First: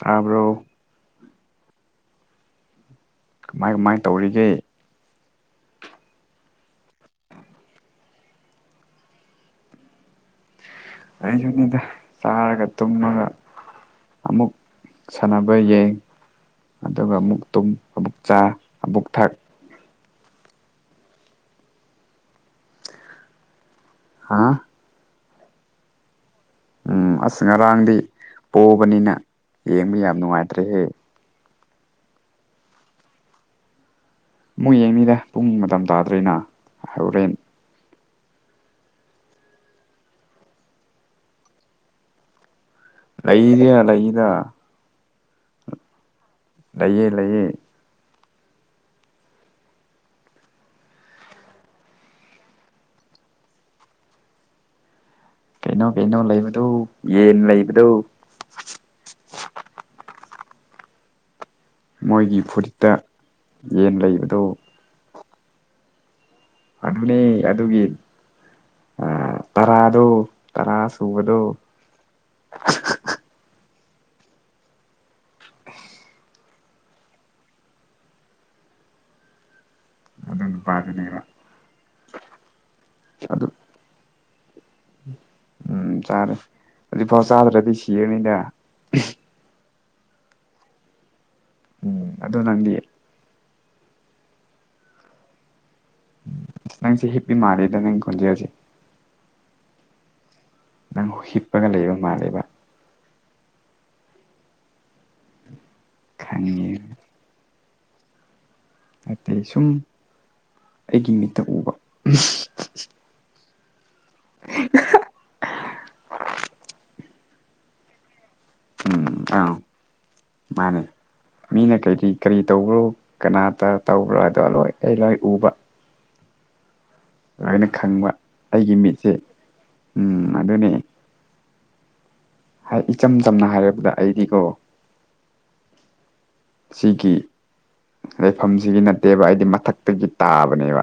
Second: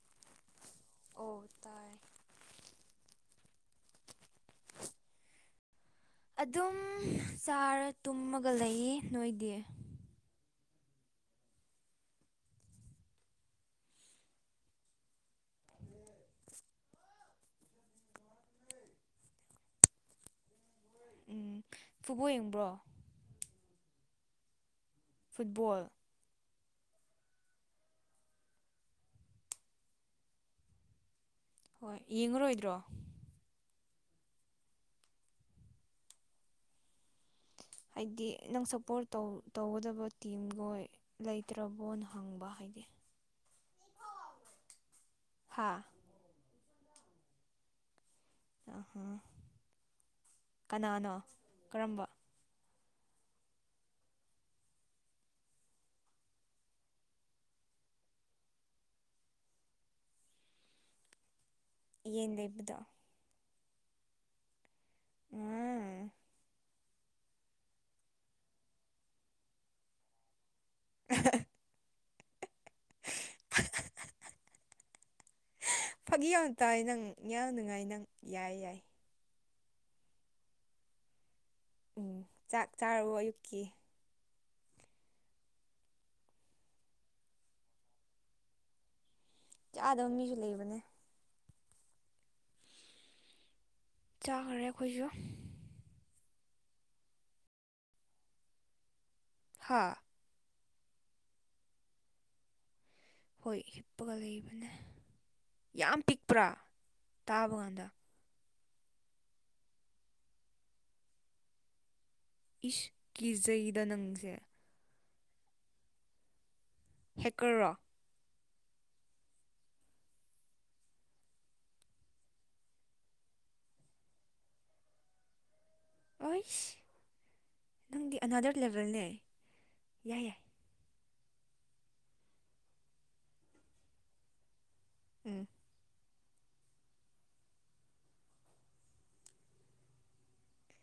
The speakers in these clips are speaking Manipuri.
ꯇꯥꯕ꯭ꯔꯣ ꯑꯣ ꯇꯥꯏ ꯀꯃꯥꯏ ꯀꯃꯥꯏꯅ ꯇꯧꯔꯤꯒꯦ ꯑꯗꯨꯝ ꯆꯥꯔ ꯇꯨꯝꯃꯒ ꯂꯩꯌꯦ ꯅꯣꯏꯗꯤ ꯑꯩꯁꯨꯅꯤꯗ ꯆꯥꯔꯒ ꯇꯨꯝꯃꯒ ꯑꯃꯨꯛ ꯁꯥꯟꯅꯕ ꯌꯦꯡ ꯑꯗꯨꯒ ꯑꯃꯨꯛ ꯇꯨꯝ ꯑꯃꯨꯛ ꯆꯥ ꯑꯃꯨꯛ ꯊꯛ ꯎꯝ ꯐꯨꯠꯕꯣꯜ ꯌꯦꯡꯕ꯭ꯔꯣ ꯍꯥ ꯐꯨꯠꯕꯣꯜ ꯎꯝ ꯑꯁ ꯉꯔꯥꯡꯗꯤ ꯄꯣꯕꯅꯤꯅ ꯌꯦꯡꯕ ꯌꯥꯝ ꯅꯨꯡꯉꯥꯏꯇ꯭ꯔꯦꯍꯦ ꯍꯣꯏ ꯌꯦꯡꯉꯔꯣꯏꯗ꯭ꯔꯣ ꯑꯃꯨꯛ ꯌꯦꯡꯅꯤꯗ ꯄꯨꯡ ꯃꯇꯝ ꯇꯥꯗ꯭ꯔꯤꯅ ꯍꯣꯔꯦꯟ ꯍꯥꯏꯗꯤ ꯅꯪ ꯁꯞꯄꯣꯔꯠ ꯇꯧꯒꯗꯕ ꯇꯤꯝꯈꯣꯏ ꯂꯩꯇ꯭ꯔꯕꯣꯅ ꯍꯪꯕ ꯍꯥꯏꯗꯤ ꯂꯩꯗ ꯂꯩꯗ ꯍꯥ ꯂꯩꯌꯦ ꯂꯩꯌꯦ ꯑ ꯀꯅꯥꯅꯣ ꯀꯔꯝꯕ ꯀꯩꯅꯣ ꯀꯩꯅꯣ ꯂꯩꯕꯗꯨ ꯌꯦꯟ ꯂꯩꯕꯗꯧ ꯌꯦꯟ ꯃꯣꯏꯒꯤ ꯂꯩꯕꯗꯣ ꯐꯨꯔꯤꯠꯇ ꯌꯦꯟ ꯂꯩꯕꯗꯨ ꯎꯝ ꯑꯗꯨꯅꯤ ꯑꯗꯨꯒꯤ ꯇꯔꯥꯗꯣ ꯇꯔꯥ ꯁꯨꯕꯗꯣ [inaudible] ꯐꯥꯒꯤ ꯌꯥꯝ ꯇꯧꯏ ꯅꯪ ꯌꯥꯝ ꯅꯨꯡꯉꯥꯏ ꯅꯪ ꯌꯥꯏ ꯌꯥꯏ ꯑꯣ ꯅꯨꯄꯥꯗꯨꯅꯦꯕ ꯎꯝ ꯆꯥꯛ ꯆꯥꯔꯕꯣ ꯑꯗꯨ ꯑꯌꯨꯛꯀꯤ ꯎꯝ ꯆꯥꯔꯦ ꯍꯧꯖꯤꯛꯐꯥꯎ ꯆꯥꯗ꯭ꯔꯗꯤ ꯁꯤꯔꯅꯤꯗ ꯆꯥꯗꯕ ꯃꯤꯁꯨ ꯂꯩꯕꯅꯦ ꯎꯝ ꯑꯗꯣ ꯅꯪꯗꯤ ꯆꯥꯈ꯭ꯔꯦ ꯑꯩꯈꯣꯏꯖꯨ ꯅꯪꯁꯦ ꯍꯤꯞꯄꯤ ꯃꯥꯂꯦꯗ ꯅꯪ ꯈꯣꯟꯖꯦꯜꯁꯦ ꯍꯥ ꯅꯪ ꯍꯤꯞꯄꯒ ꯂꯩꯕ ꯃꯥꯜꯂꯦꯕ ꯍꯣꯏ ꯍꯤꯞꯄꯒ ꯂꯩꯕꯅꯦ ꯌꯥꯝ ꯄꯤꯛꯄ꯭ꯔꯥ ꯈꯪꯉꯦ ꯇꯥꯕ ꯀꯥꯟꯗ ꯑꯇꯦ ꯁꯨꯝ ꯑꯩꯒꯤ ꯃꯤꯠꯇ ꯎꯕ ꯏꯁ ꯀꯤꯖꯩꯗ ꯅꯪꯁꯦ ꯍꯦꯛꯀꯔꯔꯣ ꯎꯝ ꯑ ꯃꯥꯅꯦ ꯃꯤꯅ ꯀꯩ ꯀꯩ ꯀꯔꯤ ꯇꯧꯕ꯭ꯔꯣ ꯀꯅꯥꯇ ꯇꯧꯕ꯭ꯔꯣ ꯑꯗꯣ ꯂꯣꯏ ꯑꯩ ꯂꯣꯏ ꯎꯕ ꯑꯣꯏꯁ ꯂꯥꯏꯅ ꯈꯪꯕ ꯑꯩꯒꯤ ꯃꯤꯠꯁꯦ ꯎ ꯌꯥꯏ ꯝ ꯌꯥꯏ ꯑꯗꯨꯅꯤ ꯍꯥꯏ ꯏꯆꯝ ꯆꯝꯅ ꯍꯥꯏꯔꯕꯗ ꯑꯩꯗꯤꯀꯣ ꯎꯝ ꯁꯤꯒꯤ ꯂꯩꯐꯝꯁꯤꯒꯤ ꯅꯠꯇꯦꯕ ꯑꯩꯗꯤ ꯃꯊꯛꯇꯒꯤ ꯇꯥꯕꯅꯦꯕ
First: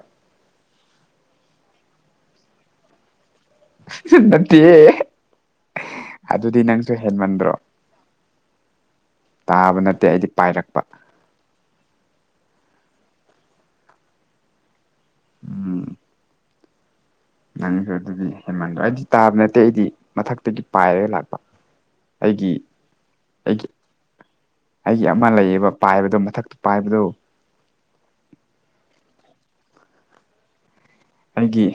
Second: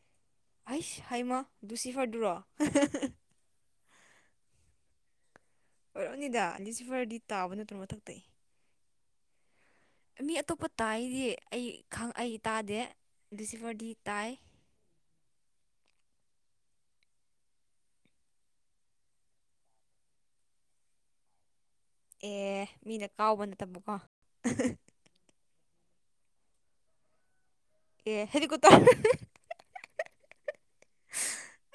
ꯍꯁ ꯍꯩꯃ ꯗꯨꯁꯤꯐꯔꯗꯨꯨꯔꯣ ꯅꯠꯇꯦꯌꯦ ꯑꯣꯏꯔꯛꯅꯤꯗ ꯏꯂꯤꯁꯤꯐꯔꯗꯤ ꯇꯥꯕ ꯅꯠꯇ꯭ꯔꯣ ꯃꯊꯛꯇꯩ ꯇꯥꯕ ꯅꯠꯇꯦ ꯑꯩꯗꯤ ꯃꯤ ꯑꯇꯣꯞꯄ ꯄꯥꯏꯔꯛꯄ ꯇꯥꯏꯗꯤ ꯑꯩ ꯈꯪ ꯑꯩ ꯇꯥꯗꯦ ꯂꯤꯁꯤꯐꯔꯗꯤ ꯇꯥꯏ ꯎꯝ ꯅꯪꯁꯨ ꯑꯗꯨꯗꯤ ꯍꯦꯟꯃꯟꯗꯔꯣ ꯑꯩꯗꯤ ꯇꯥꯕ ꯅꯠꯇꯦ ꯑꯩꯗꯤ ꯃꯊꯛꯇꯒꯤ ꯄꯥꯏꯔ ꯂꯥꯛꯄ ꯑꯩꯒꯤ ꯑꯦ ꯃꯤꯅ ꯀꯥꯎꯕ ꯑꯩꯒꯤ ꯅꯠꯇꯕꯀꯣ ꯑꯩꯒꯤ ꯑꯃ ꯂꯩꯌꯦꯕ ꯄꯥꯏꯕꯗꯣ ꯃꯊꯛꯇ ꯄꯥꯏꯕꯗꯣ ꯑꯦ ꯍꯦꯂꯤꯀꯨꯇꯔ ꯑꯩꯒꯤ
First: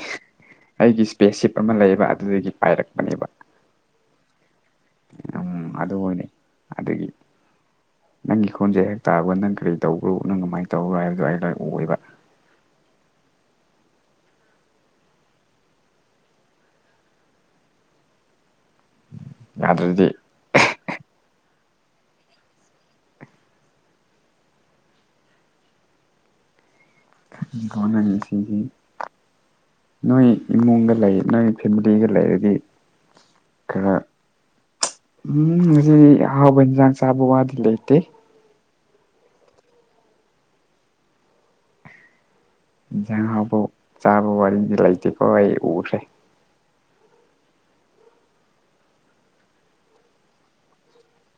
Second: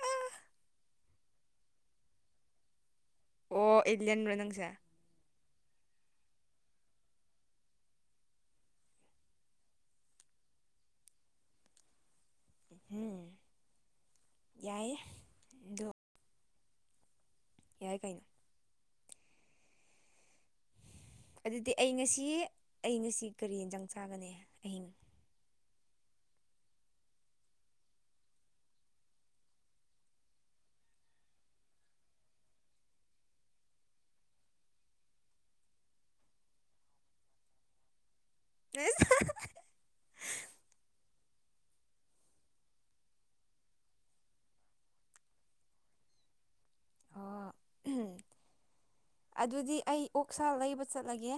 ꯑꯩꯒꯤ ꯏꯁꯄꯦꯁꯁꯤꯞ ꯑꯃ ꯂꯩꯌꯦꯕ ꯑꯗꯨꯗꯒꯤ ꯄꯥꯏꯔꯛꯄꯅꯦꯕ ꯑꯣ ꯑꯦꯜꯂꯦꯟꯂꯣ ꯅꯪꯁꯦ ꯎꯝ ꯑꯗꯨ ꯑꯣꯏꯅꯤ ꯑꯗꯒꯤ ꯅꯪꯒꯤ ꯈꯣꯟꯁꯦ ꯍꯦꯛ ꯇꯥꯕ ꯅꯪ ꯀꯔꯤ ꯇꯧꯕ꯭ꯔꯣ ꯅꯪ ꯀꯃꯥꯏꯅ ꯇꯧꯕ꯭ꯔꯣ ꯍꯥꯏꯕꯗꯣ ꯑꯩ ꯂꯣꯏ ꯑꯣꯏꯕ ꯎꯝ ꯌꯥꯏꯌꯦ ꯑꯗꯣ ꯌꯥꯏ ꯀꯩꯅꯣ ꯌꯥꯗꯔꯗꯤ ꯑꯗꯨꯗꯤ ꯑꯩ ꯉꯁꯤ ꯑꯩ ꯉꯁꯤ ꯀꯔꯤ ꯌꯦꯟꯖꯥꯡ ꯆꯥꯒꯅꯤ ꯑꯍꯤꯡ [unintelligible] ꯅꯣꯏ ꯏꯃꯨꯡꯒ ꯂꯩ ꯅꯣꯏ ꯐꯦꯃꯤꯂꯤꯒ ꯂꯩꯔꯗꯤ ꯈꯔꯥ ꯎꯝ ꯉꯁꯤ ꯑꯍꯥꯎꯕ ꯍꯤꯟꯆꯥꯡ ꯆꯥꯕ ꯋꯥꯗꯤ ꯂꯩꯇꯦ ꯏꯁ ꯏꯟꯁꯥꯡ ꯍꯥꯎꯕꯣꯛ ꯆꯥꯕ ꯋꯥꯔꯤꯗꯤ ꯂꯩꯇꯦꯀꯣ ꯑꯩ ꯎꯈ꯭ꯔꯦ ꯑꯣ [inaudible] ꯑꯗꯨꯗꯤ ꯑꯩ ꯑꯣꯛꯁꯥ ꯂꯩꯕ ꯆꯠꯂꯒꯦ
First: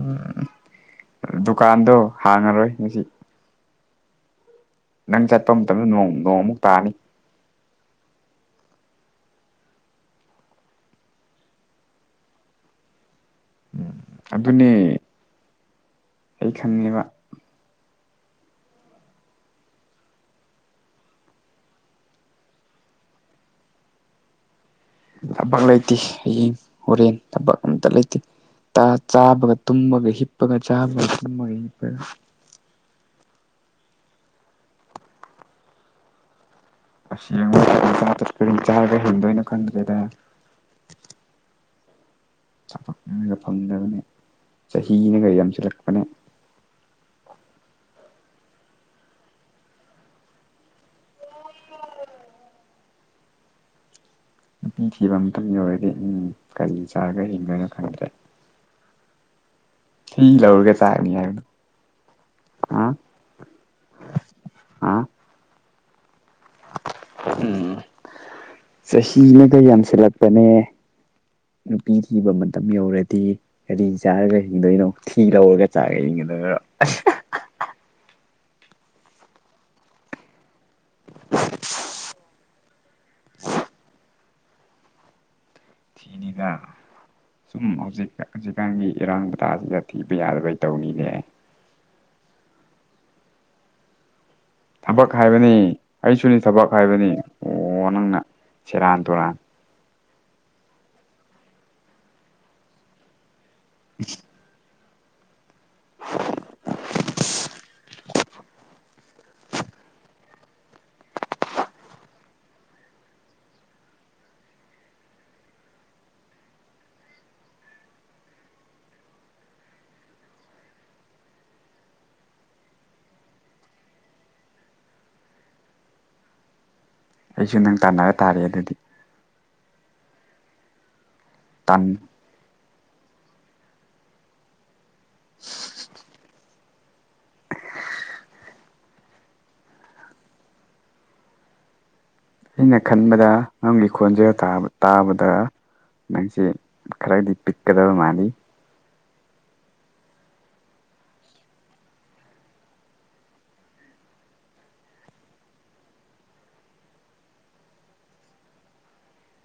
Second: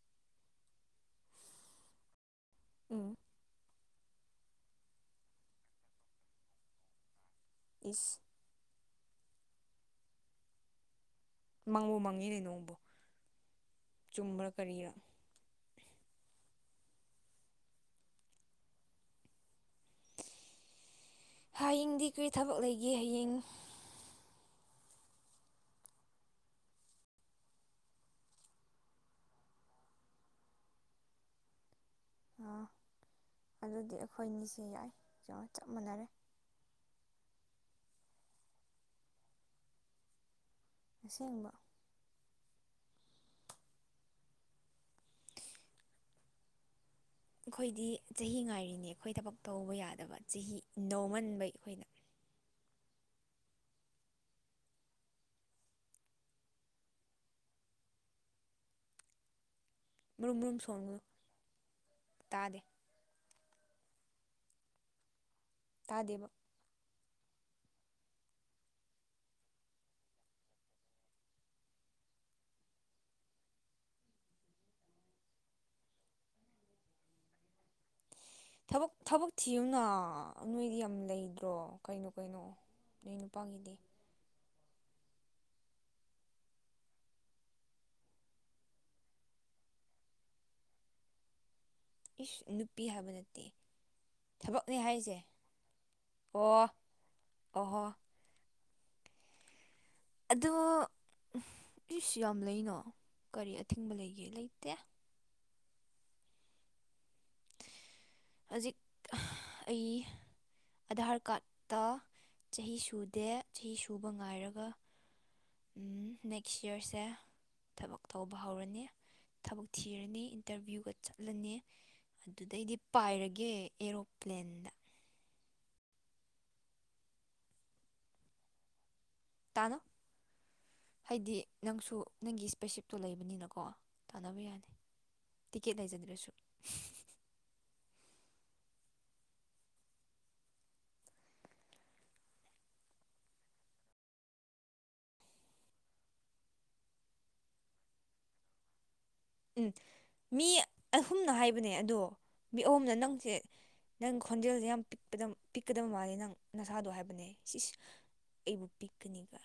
ꯎꯝ ꯗꯨꯀꯥꯟꯗꯣ ꯍꯥꯡꯉꯔꯣꯏ ꯉꯁꯤ ꯎꯝ ꯅꯪ ꯆꯠꯄ ꯃꯇꯝꯗ ꯅꯣꯡ ꯅꯣꯡꯑꯃꯨꯛ ꯇꯥꯅꯤ ꯏꯁ ꯃꯪꯕꯨ ꯃꯪꯉꯤꯅꯦ ꯅꯣꯡꯕꯨ ꯆꯨꯝꯕ꯭ꯔꯥ ꯀꯔꯤꯔꯥ ꯑꯗꯨꯅꯦ ꯑꯩ ꯈꯪꯉꯦꯕ ꯍꯌꯦꯡꯗꯤ ꯀꯔꯤ ꯊꯕꯛ ꯂꯩꯒꯦ ꯍꯌꯦꯡ ꯊꯕꯛ ꯂꯩꯇꯦ ꯍꯌꯦꯡ ꯍꯣꯔꯦꯟ ꯊꯕꯛ ꯑꯝꯇ ꯂꯩꯇꯦ ꯆꯥꯕꯒ ꯇꯨꯝꯃꯒ ꯍꯤꯞꯄꯒ ꯆꯥꯕꯒ ꯇꯨꯝꯃꯒ ꯍꯤꯞꯄꯒ ꯑꯗꯨꯗꯤ ꯑꯩꯈꯣꯏꯅꯤꯁꯦ ꯌꯥꯏ ꯆꯞ ꯃꯥꯟꯅꯔꯦ ꯑꯁ ꯌꯦꯡꯉꯨꯅꯦ ꯍꯧꯖꯤꯛꯀꯤ ꯃꯇꯝꯁꯦ ꯀꯔꯤ ꯆꯥꯔꯒ ꯍꯤꯡꯗꯣꯏꯅꯣ ꯈꯪꯗꯦꯗ ꯑꯁꯦꯡꯕ ꯊꯕꯛꯅꯒ ꯐꯪꯗꯕꯅꯦ ꯆꯍꯤꯅꯒ ꯌꯥꯝꯁꯤꯜꯂꯛꯄꯅꯦ ꯑꯩꯈꯣꯏꯗꯤ ꯆꯍꯤ ꯉꯥꯏꯔꯤꯅꯦ ꯑꯩꯈꯣꯏ ꯊꯕꯛ ꯇꯧꯕ ꯌꯥꯗꯕ ꯆꯍꯤ ꯅꯧꯃꯟꯕꯩ ꯑꯩꯈꯣꯏꯅ ꯅꯨꯄꯤ ꯊꯤꯕ ꯃꯇꯝ ꯌꯧꯔꯛꯑꯅꯤ ꯎꯝ ꯀꯔꯤ ꯆꯥꯔꯒ ꯍꯤꯡꯗꯣꯏꯅꯣ ꯈꯪꯗ꯭ꯔꯦ ꯊꯤ ꯃꯔꯨꯝ ꯃꯔꯨꯝ ꯂꯧꯔꯒ ꯁꯣꯟꯒꯅꯨ ꯆꯥꯒꯅꯤ ꯍꯥꯏꯕꯗꯣ ꯇꯥꯗꯦ ꯍꯥ ꯇꯥꯗꯦꯕ ꯎꯝ ꯆꯍꯤꯅꯒ ꯌꯥꯝꯁꯤꯜꯂꯛꯄꯅꯦ ꯅꯨꯄꯤ ꯊꯤꯕ ꯃꯇꯝ ꯌꯧꯔꯗꯤ ꯀꯔꯤ ꯆꯥꯔꯒ ꯍꯤꯡꯗꯣꯏꯅꯣ ꯊꯤ ꯂꯧꯔꯒ ꯆꯥꯔꯒ ꯍꯤꯡꯉꯣ ꯑꯗꯨꯒ ꯑꯁ ꯊꯕꯛ ꯊꯤꯌꯨꯅ ꯅꯣꯏꯗꯤ ꯌꯥꯝ ꯂꯩꯗ꯭ꯔꯣ ꯀꯩꯅꯣ ꯀꯩꯅꯣ ꯅꯣꯏ ꯅꯨꯄꯥꯒꯤꯗꯤ ꯊꯤꯅꯤꯗ ꯁꯨꯝ ꯍꯧꯖꯤꯛ ꯍꯧꯖꯤꯛꯀꯥꯟꯒꯤ ꯏꯔꯥꯡꯃꯇꯥꯥꯁꯤꯗ ꯊꯤꯕ ꯌꯥꯗꯕꯩ ꯇꯧꯔꯤꯅꯦ ꯏꯁ ꯅꯨꯄꯤ ꯍꯥꯏꯕ ꯅꯠꯇꯦ ꯊꯕꯛꯅꯦ ꯊꯕꯛ ꯍꯥꯏꯁꯦ ꯍꯥꯏꯕꯅꯤ, ꯑꯩꯁꯨꯅꯤ ꯑꯣ ꯊꯕꯛ ꯍꯥꯏꯕꯅꯤ ꯑꯣꯍꯣ ꯑꯣ ꯅꯪꯅ ꯁꯦꯔꯥꯟ ꯇꯨꯔꯥꯟ ꯑꯗꯣ, ꯑꯩꯁꯨ ꯌꯥꯝ ꯂꯩꯅ ꯀꯔꯤ ꯑꯊꯤꯡꯕ ꯂꯩꯒꯦ ꯂꯩꯇꯦ [inaudible] ꯍꯧꯖꯤꯛ ꯑꯩ ꯑꯙꯥꯔ ꯀ꯭ꯔꯥꯠꯇ ꯆꯍꯤ ꯁꯨꯗꯦ ꯆꯍꯤ ꯁꯨꯕ ꯉꯥꯏꯔꯒ ꯃꯊꯪꯒꯤ ꯆꯍꯤꯗ ꯊꯕꯛ ꯇꯧꯕ ꯍꯧꯔꯅꯤ ꯊꯕꯛ ꯊꯤꯔꯅꯤ ꯏꯟꯇ꯭ꯔꯚꯤꯌꯨꯒ ꯆꯠꯂꯅꯤ ꯑꯗꯨꯗꯩꯗꯤ ꯄꯥꯏꯔꯒꯦ ꯑꯦꯔꯣꯄ꯭ꯂꯦꯟꯗ ꯑꯩꯁꯨ ꯅꯪ ꯇꯥꯟꯅꯔ ꯇꯥꯔꯦ ꯑꯗꯨꯗꯤ ꯇꯥꯅꯣ ꯍꯥꯏꯗꯤ ꯅꯪꯁꯨ ꯑꯩꯅ ꯅꯪꯒꯤ [unintelligible] ꯏꯁꯄꯦꯁꯤꯐ ꯂꯩꯕꯅꯤꯅꯀꯣ ꯇꯥꯟꯅꯕ ꯌꯥꯅꯤ ꯇꯤꯀꯦꯠ ꯂꯩꯖꯗ꯭ꯔꯁꯨ [inaudible] ꯑꯩꯅ ꯈꯟꯕꯗ ꯅꯪꯒꯤ ꯈꯣꯟꯖꯦꯜ ꯇꯥꯕꯗ ꯅꯪꯁꯦ ꯈꯔꯗꯤ ꯄꯤꯛꯀꯗꯕ ꯃꯥꯜꯂꯤ ꯎꯝ ꯃꯤ ꯑꯍꯨꯝꯅ ꯍꯥꯏꯕꯅꯦ ꯑꯗꯣ ꯃꯤ ꯑꯍꯨꯝꯅ ꯅꯪꯁꯦ ꯅꯪꯒꯤ ꯈꯣꯟꯖꯦꯜꯁꯦ ꯌꯥꯝ ꯄꯤꯛꯄꯅꯤꯅ, ꯄꯤꯛꯀꯗꯕ ꯃꯥꯜꯂꯦ ꯅꯪ ꯅꯁꯥꯗꯣ ꯍꯥꯏꯕꯅꯦ꯫ ꯏꯁ-ꯏꯁ ꯑꯩꯕꯨ ꯄꯤꯛꯀꯅꯤꯒ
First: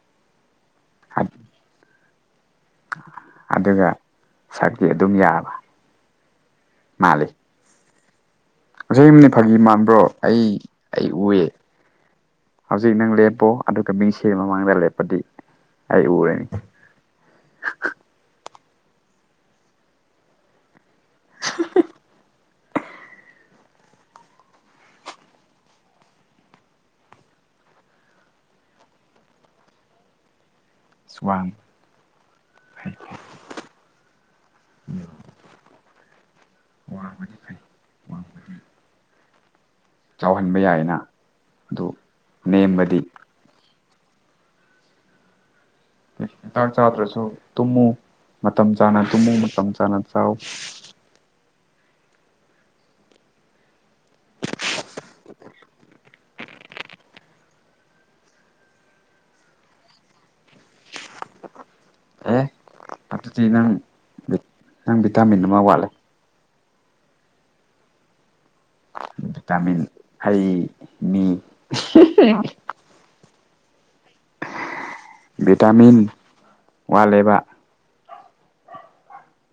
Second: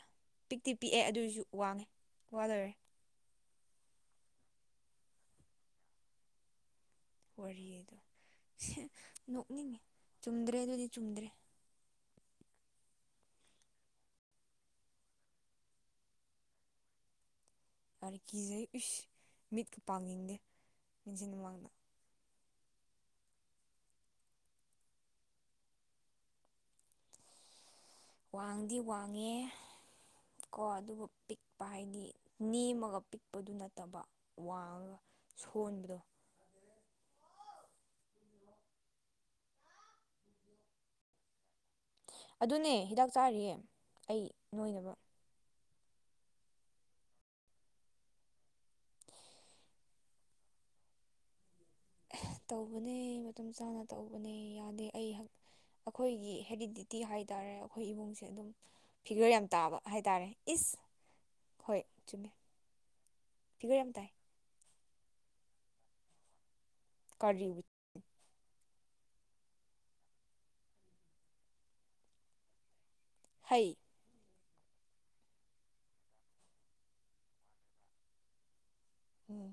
ꯄꯤꯛꯇꯤ ꯄꯤꯛꯑꯦ ꯑꯗꯨꯏꯁꯨ ꯋꯥꯡꯉꯦ ꯋꯥ ꯂꯣꯏꯔꯦ꯫ ꯑꯗꯨꯒ ꯁꯛꯇꯤ ꯑꯗꯨꯝ ꯌꯥꯕ ꯋꯥꯔꯤ ꯑꯗꯣ ꯉꯁꯥꯏ ꯌꯨꯝꯗꯣ ꯐꯥꯒꯤ ꯃꯥꯟꯕ꯭ꯔꯣ ꯆꯨꯝꯗ꯭ꯔꯦ ꯑꯗꯨꯗꯤ ꯆꯨꯝꯗ꯭ꯔꯦ ꯑꯩꯒꯤꯅꯦ ꯍꯧꯖꯤꯛ ꯅꯪ ꯂꯦꯞꯄꯣ ꯑꯗꯨꯒ ꯃꯤꯡꯁꯦꯜ ꯃꯃꯥꯡꯗ ꯂꯦꯞꯄꯗꯤ ꯑꯩ ꯎꯔꯦ꯫ ꯌꯥꯔꯦ ꯀꯤꯖꯩ ꯏꯁ ꯃꯤꯠꯀ ꯄꯥꯡꯅꯤꯡꯗꯦ ꯃꯤꯡꯁꯦꯜ ꯃꯃꯥꯡꯗ ꯋꯥꯡꯗꯤ ꯋꯥꯡꯉꯦ ꯑꯗꯨꯕꯨ ꯋꯥꯡ ꯄꯤꯛꯄ ꯍꯥꯏꯗꯤ ꯐꯩ ꯅꯦꯝꯃꯒ ꯄꯤꯛꯄꯗꯨ ꯅꯠꯇꯕ ꯋꯥꯡꯉꯒ ꯁꯨꯞꯄ ꯀꯣꯟꯕꯗꯣ ꯋꯥꯡꯕꯗꯤ ꯐꯩ ꯋꯥꯡꯕꯗꯤ ꯆꯥꯎꯍꯟꯕ ꯌꯥꯏꯅ ꯑꯗꯨ ꯑꯗꯨꯅꯦ ꯅꯦꯝꯕꯗꯤ ꯍꯤꯗꯥꯛ ꯆꯥꯔꯤꯌꯦ ꯑꯩ ꯅꯣꯏꯅꯕ ꯗꯥꯛ ꯆꯥꯗ꯭ꯔꯁꯨ ꯇꯨꯝꯃꯨ ꯃꯇꯝ ꯆꯥꯅ ꯇꯨꯝꯃꯨ ꯃꯇꯝ ꯆꯥꯅ ꯆꯥꯎ ꯇꯧꯕꯅꯦ ꯃꯇꯝ ꯆꯥꯅ ꯇꯧꯕꯅꯦ ꯌꯥꯗꯦ ꯑꯩ ꯑꯩꯈꯣꯏꯒꯤ ꯍꯦꯔꯤꯗꯤꯇꯤ ꯍꯥꯏ ꯇꯥꯔꯦ ꯑꯩꯈꯣꯏ ꯏꯃꯨꯡꯁꯦ ꯑꯗꯨꯝ ꯐꯤꯒꯔ ꯌꯥꯝ ꯇꯥꯕ ꯍꯥꯏ ꯇꯥꯔꯦ ꯏꯁ [unintelligible] ꯍꯣꯏ ꯆꯨꯝꯃꯦ ꯑꯦ ꯑꯗꯨꯗꯤ ꯅꯪ ꯐꯤꯒꯔ ꯌꯥꯝ ꯇꯥꯏ ꯅꯪ ꯚꯤꯇꯥꯃꯤꯟ ꯑꯃ ꯋꯥꯠꯂꯦ ꯀꯔꯤ ꯕꯤꯇꯥꯃꯤꯟ ꯍꯩ ꯃꯤ ꯍꯩ ꯚꯤꯇꯥꯃꯤꯟ ꯋꯥꯠꯂꯦꯕ ꯎꯝ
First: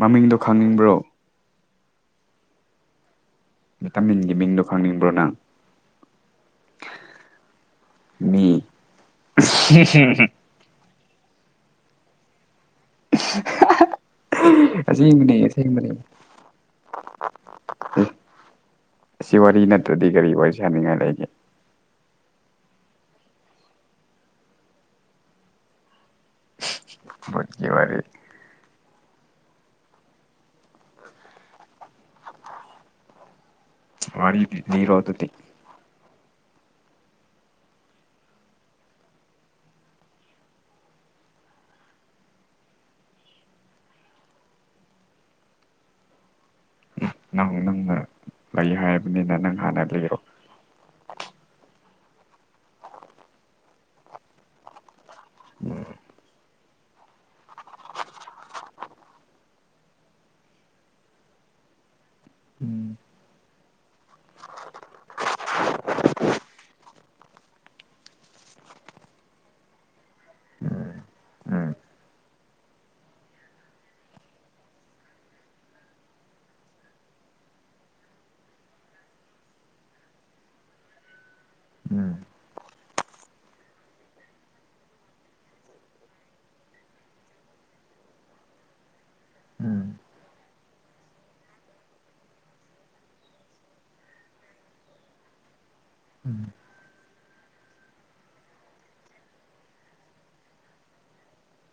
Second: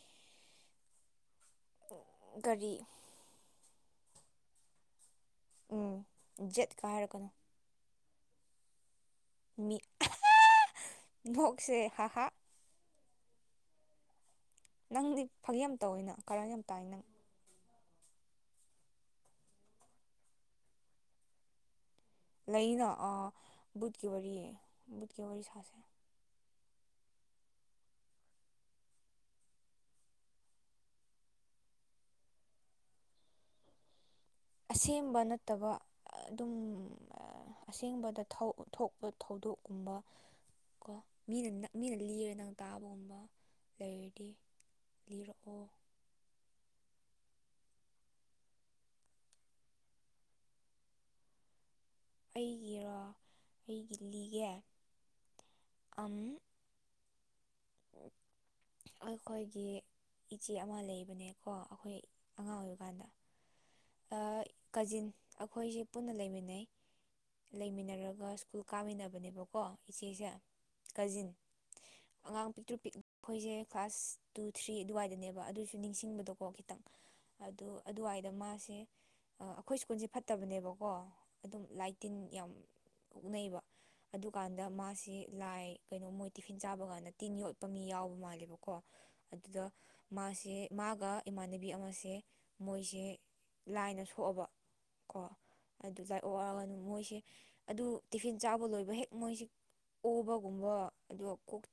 ꯃꯃꯤꯡꯗꯣ ꯈꯪꯅꯤꯡꯕ꯭ꯔꯣ ꯀꯔꯤ ꯚꯤꯇꯥꯃꯤꯟꯒꯤ ꯃꯤꯡꯗꯣ ꯈꯪꯅꯤꯡꯕ꯭ꯔꯣ ꯅꯪ ꯎꯝ ꯖꯦꯠ ꯀꯥ ꯍꯥꯏꯔꯛ ꯀꯅꯨ ꯃꯤ ꯅꯣꯛꯁꯦ ꯍꯥ ꯍꯥ [unintelligible] ꯅꯪꯗꯤ ꯑꯁꯦꯡꯕꯅꯦ ꯐꯒꯤ ꯌꯥꯝ ꯑꯁꯦꯡꯕꯅꯦ ꯇꯧꯋꯤ ꯅ ꯀꯔꯟ ꯌꯥꯝ ꯇꯥꯏ ꯅꯪ ꯑꯁꯤ ꯋꯥꯔꯤ ꯅꯠꯇ꯭ꯔꯗꯤ ꯀꯔꯤ ꯋꯥꯔꯤ ꯁꯅꯤꯡ ꯉꯥꯏ ꯂꯩꯒꯦ ꯂꯩꯅ ꯑ ꯕꯨꯠꯀꯤ ꯋꯥꯔꯤ ꯕꯨꯠꯀꯤ ꯋꯥꯔꯤ ꯁꯥꯥꯁꯦ ꯕꯨꯠꯀꯤ ꯋꯥꯔꯤ ꯋꯥꯔꯤ ꯗꯤ ꯂꯤꯔꯣ ꯑꯁꯦꯡꯕ ꯑꯗꯨꯗꯤ ꯅꯠꯇꯕ ꯑꯗꯨꯝ ꯑꯁꯦꯡꯕꯗ ꯊꯧ ꯊꯣꯛꯄ ꯊꯧꯗꯣꯛꯀꯨꯝꯕ ꯀꯣ ꯃꯤꯅ ꯃꯤꯅ ꯂꯤꯔ ꯅꯪ ꯇꯥꯕꯒꯨꯝꯕ ꯂꯩꯔꯗꯤ ꯂꯤꯔꯛꯑꯣ ꯅꯪ ꯅꯪꯅ ꯂꯩ ꯍꯥꯏꯕꯅꯤꯅ ꯅꯪ ꯍꯥꯟꯅ ꯂꯤꯔꯣ ꯑꯩꯒꯤꯔꯣ ꯑꯩꯒꯤ ꯂꯤꯒꯦ ꯑꯝ ꯑꯩꯈꯣꯏꯒꯤ ꯏꯆꯦ ꯑꯃ ꯂꯩꯕꯅꯦꯀꯣ ꯑꯩꯈꯣꯏ ꯑꯉꯥꯡ ꯎꯝ ꯑꯣꯏꯔꯤꯀꯥꯟꯗ ꯑ ꯀꯖꯤꯟ ꯑꯩꯈꯣꯏꯁꯦ ꯄꯨꯟꯅ ꯂꯩꯃꯤꯟꯅꯩ ꯂꯩꯃꯤꯟꯅꯔꯒ ꯁ꯭ꯀꯨꯜ ꯀꯥꯃꯤꯟꯅꯕꯅꯦꯕꯀꯣ ꯏꯆꯦꯁꯦ ꯀꯖꯤꯟ ꯎꯝ ꯑꯉꯥꯡ ꯄꯤꯛꯇ꯭ꯔꯨ ꯄꯤꯛ ꯑꯩꯈꯣꯏꯁꯦ ꯀ꯭ꯂꯥꯁ ꯇꯨ ꯊ꯭ꯔꯤ ꯑꯗꯨꯋꯥꯏꯗꯅꯦꯕ ꯑꯗꯨꯁꯨ ꯅꯤꯡꯁꯤꯡꯕꯗꯣꯀꯣ ꯈꯤꯇꯪ ꯑꯗꯨ ꯑꯗꯨꯋꯥꯏꯗ ꯃꯥꯁꯦ ꯑꯩꯈꯣꯏ ꯁ꯭ꯀꯨꯜꯁꯦ ꯐꯠꯇꯕꯅꯦꯕꯀꯣ ꯑꯗꯨꯝ ꯂꯥꯏ ꯇꯤꯟ ꯌꯥꯝ ꯑꯣꯛꯅꯩꯌꯦꯕ ꯑꯗꯨꯀꯥꯟꯗ ꯃꯥꯁꯤ ꯂꯥꯏ ꯀꯩꯅꯣ ꯃꯣꯏ ꯇꯤꯐꯤꯟ ꯆꯥꯕ ꯀꯥꯟꯗ ꯇꯤꯟ ꯌꯣꯠꯄ ꯃꯤ ꯌꯥꯎꯕ ꯃꯥꯜꯂꯦꯕꯀꯣ ꯑꯗꯨꯗ ꯃꯥꯁꯦ ꯃꯥꯒ ꯏꯃꯥꯟꯅꯕꯤ ꯑꯃꯁꯦ ꯃꯣꯏꯁꯦ ꯂꯥꯏꯅ ꯁꯣꯛꯑꯕ ꯀꯣ ꯑꯗꯨ ꯂꯥꯏꯑꯣꯑꯒ ꯃꯣꯏꯁꯦ ꯑꯗꯨ ꯇꯤꯐꯤꯟ ꯆꯥꯕ ꯂꯣꯏꯕ ꯍꯦꯛ ꯃꯣꯏꯁꯤ ꯑꯣꯕꯒꯨꯝꯕ ꯑꯗꯨ ꯀꯣꯛ [unintelligible]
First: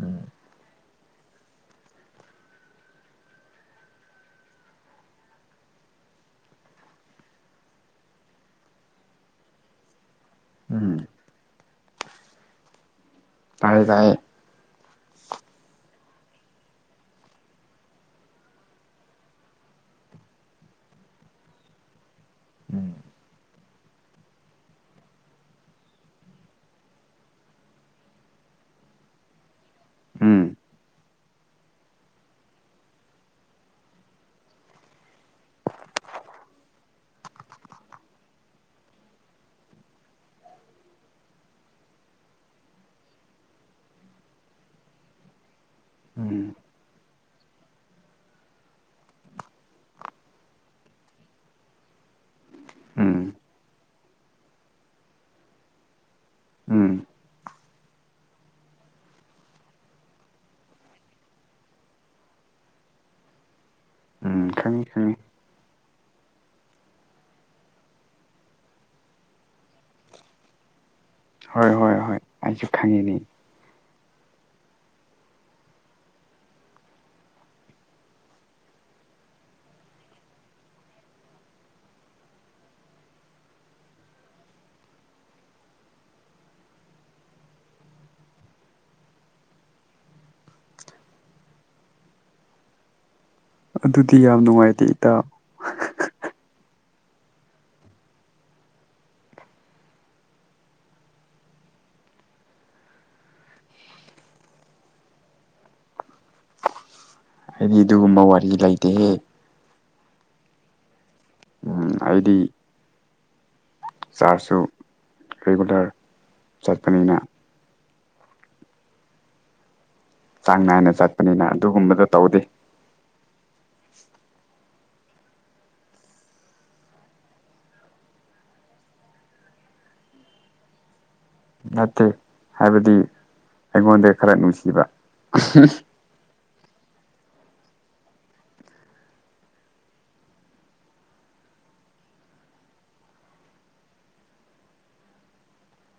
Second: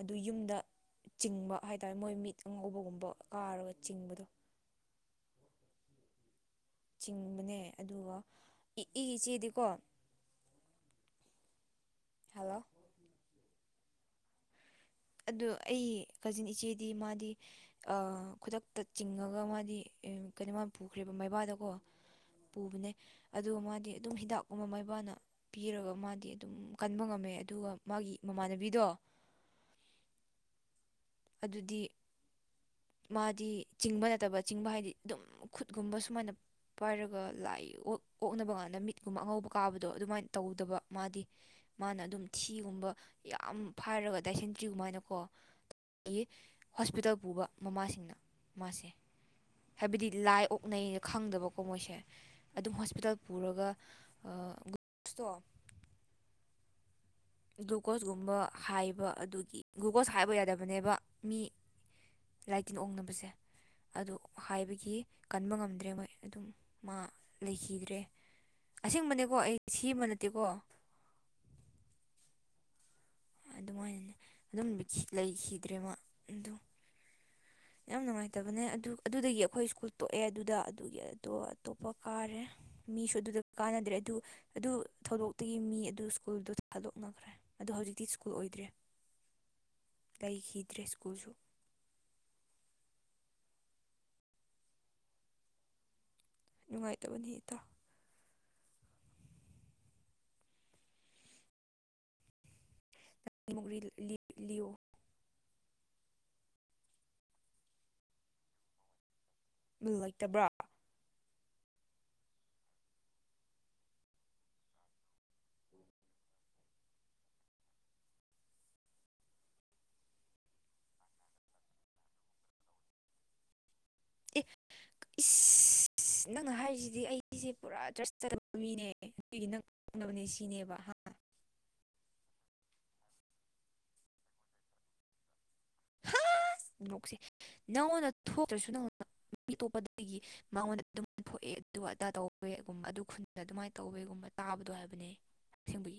ꯑꯗꯨ ꯌꯨꯝꯗ ꯆꯤꯡꯕ ꯍꯥꯏꯇꯥꯔꯦ ꯃꯣꯏ ꯃꯤꯠ ꯑꯉꯧꯕꯒꯨꯝꯕ ꯀꯥꯔꯒ ꯆꯤꯡꯕꯗꯣ ꯆꯤꯡꯕꯅꯦ ꯑꯗꯨꯒ ꯏ ꯏꯆꯦꯗꯤꯀꯣ ꯎꯝ ꯍꯜꯂꯣ ꯇꯥꯏꯌꯦ ꯇꯥꯏꯌꯦ ꯑꯗꯨ ꯑꯩ ꯀꯖꯤꯟ ꯏꯆꯦꯗꯤ ꯃꯥꯗꯤ ꯈꯨꯗꯛꯇ ꯆꯤꯡꯉꯒ ꯃꯥꯗꯤ ꯀꯩꯅꯣ ꯃꯥ ꯄꯨꯈ꯭ꯔꯦꯕ ꯃꯩꯕꯥꯗꯀꯣ ꯄꯨꯕꯅꯦ ꯑꯗꯨꯒ ꯃꯥꯗꯤ ꯑꯗꯨꯝ ꯍꯤꯗꯥꯛꯀꯨꯝꯕ ꯃꯥꯏꯕꯥꯅ ꯄꯤꯔꯒ ꯃꯥꯗꯤ ꯑꯗꯨꯝ ꯀꯟꯕ ꯉꯝꯃꯦ ꯆꯃꯦ ꯑꯗꯨꯒ ꯃꯥꯒꯤ ꯃꯃꯥꯟꯅꯕꯤꯗꯣ [inaudible] ꯎꯝ ꯑꯗꯨꯗꯤ ꯃꯥꯗꯤ ꯆꯤꯡꯕ ꯅꯠꯇꯕ ꯆꯤꯡꯕ ꯍꯥꯏꯗꯤ ꯑꯗꯨꯝ ꯈꯨꯠꯒꯨꯝꯕ ꯁꯨꯃꯥꯏꯅ ꯄꯥꯏꯔꯒ ꯂꯥꯏ ꯑꯣꯛꯅꯕ ꯀꯥꯟꯗ ꯃꯤꯠꯀꯨꯝꯕ ꯑꯉꯧꯕ ꯀꯥꯕꯗꯣ ꯑꯗꯨꯃꯥꯏꯅ ꯇꯧꯗꯕ ꯃꯥꯗꯤ ꯃꯥꯅ ꯑꯗꯨꯝ ꯊꯤꯒꯨꯝꯕ ꯌꯥꯝ ꯐꯥꯏꯔꯒ ꯇꯥꯏꯁꯤꯟꯗ꯭ꯔꯤꯒꯃꯥꯏꯅꯀꯣ ꯑꯩꯒꯤ ꯎꯝ ꯍꯣꯁꯄꯤꯇꯥꯜ ꯄꯨꯕ ꯃꯃꯥꯁꯤꯡꯅ ꯃꯥꯁꯦ ꯍꯥꯏꯕꯗꯤ ꯂꯥꯏ ꯑꯣꯛꯅꯩꯩꯅ ꯈꯪꯗꯕꯀꯣ ꯃꯣꯏꯁꯦ ꯑꯗꯨꯝ ꯎꯝ ꯍꯣꯁꯄꯤꯇꯥꯜ ꯄꯨꯔꯒ [inaudible] ꯑꯁꯇꯣ ꯎꯝ ꯒ꯭ꯂꯨꯀꯣꯁꯒꯨꯝꯕ ꯍꯥꯏꯕ ꯑꯗꯨꯒꯤ ꯒ꯭ꯂꯨꯀꯣꯁ ꯍꯥꯏꯕ ꯌꯥꯗꯕꯅꯦꯕ ꯃꯤ ꯂꯥꯏ ꯇꯤꯟ ꯑꯣꯡꯅꯕꯁꯦ ꯑꯗꯨ ꯎꯝ ꯈꯪꯉꯤ ꯍꯥꯏꯕꯒꯤ ꯈꯪꯉꯤ ꯀꯟꯕ ꯉꯝꯗ꯭ꯔꯦ ꯃꯣꯏ ꯑꯗꯨꯝ ꯃꯥ ꯂꯩꯈꯤꯗ꯭ꯔꯦ ꯑꯁꯦꯡꯕꯅꯦꯀꯣ ꯑꯩ ꯁꯤ ꯑꯃ ꯅꯠꯇꯦꯀꯣ ꯍꯣꯏ ꯍꯣꯏ ꯍꯣꯏ ꯑꯩꯁꯨ ꯈꯪꯉꯤꯅꯤ ꯑꯗꯨꯃꯥꯏꯅꯅꯦ ꯑꯗꯨꯝ ꯂꯩꯈꯤꯗ꯭ꯔꯦꯕ ꯑꯗꯨ ꯌꯥꯝ ꯅꯨꯡꯉꯥꯏꯇꯕꯅꯦ ꯑꯗꯨ ꯑꯗꯨꯗꯒꯤ ꯑꯩꯈꯣꯏ ꯁ꯭ꯀꯨꯜ ꯇꯣꯛꯑꯦ ꯑꯗꯨꯗ ꯑꯗꯨꯒꯤ ꯑꯗꯣ ꯑꯇꯣꯞꯄ ꯀꯥꯔꯦ ꯃꯤꯁꯨ ꯑꯗꯨꯗ ꯀꯥꯟꯅꯗ꯭ꯔꯦ ꯑꯗꯨ ꯑꯗꯨ ꯊꯧꯗꯣꯛꯇꯒꯤ ꯃꯤ ꯑꯗꯨ ꯁ꯭ꯀꯨꯜꯗꯨ ꯊꯥꯗꯣꯛꯅꯈ꯭ꯔꯦ ꯑꯗꯣ ꯍꯧꯖꯤꯛꯇꯤ ꯁ꯭ꯀꯨꯜ ꯑꯣꯏꯗ꯭ꯔꯦ [inaudible] ꯇꯏ ꯍꯤ ꯗ꯭ꯔꯁ ꯀꯣꯖꯨ ꯑꯗꯨꯗꯤ ꯌꯥꯝ ꯅꯨꯡꯉꯥꯏꯇꯦ ꯏꯇꯥ ꯅꯨꯡꯉꯥꯏꯇꯕꯅꯤ ꯏꯇꯥ [unintelligible] [unintelligible] ꯍꯥꯏꯗꯤ ꯑꯗꯨꯒꯨꯝꯕ ꯋꯥꯔꯤ ꯂꯩꯇꯦꯍꯦ ꯂꯩꯇꯕ꯭ꯔꯥ ꯑꯩꯗꯤ ꯆꯥꯔꯖꯁꯨ ꯔꯤꯒꯨꯂꯔ ꯆꯠꯄꯅꯤꯅ ꯆꯥꯡ ꯅꯥꯏꯅ ꯆꯠꯄꯅꯤꯅ ꯑꯗꯨꯒꯨꯝꯕꯗꯣ ꯇꯧꯗꯦ ꯑꯦ ꯑꯤꯁ ꯑꯁ ꯅꯪꯅ ꯍꯥꯏꯔꯤꯁꯤꯗꯤ ꯑꯩꯒꯤꯁꯦ ꯄꯨꯔꯥ ꯗ꯭ꯔꯁ ꯆꯗꯕ ꯃꯤꯅꯦ ꯑꯗꯨꯒꯤ ꯅꯪ ꯈꯪꯅꯕꯅꯦ ꯁꯤꯅꯦꯕ ꯅꯠꯇꯦ ꯍꯥꯏꯕꯗꯤ ꯑꯩꯉꯣꯟꯗ ꯈꯔ ꯅꯨꯡꯁꯤꯕ [inaudible] [unintelligible] ꯅꯪꯉꯣꯟꯗ ꯊꯣꯛꯇ꯭ꯔꯁꯨ ꯅꯪ ꯃꯤꯇꯣꯞꯄꯗꯒꯤ ꯃꯉꯣꯟꯗ ꯑꯗꯨꯝ ꯊꯣꯛꯑꯦ ꯑꯗꯨꯒ ꯑꯗꯥ ꯇꯧꯋꯦꯒꯨꯝꯕ ꯑꯗꯨ ꯈꯨꯟꯗ ꯑꯗꯨꯃꯥꯏꯅ ꯇꯧꯕꯋꯦꯒꯨꯝꯕ ꯇꯥꯕꯗꯣ ꯍꯥꯏꯕꯅꯦ ꯑꯁꯦꯡꯕꯒꯤ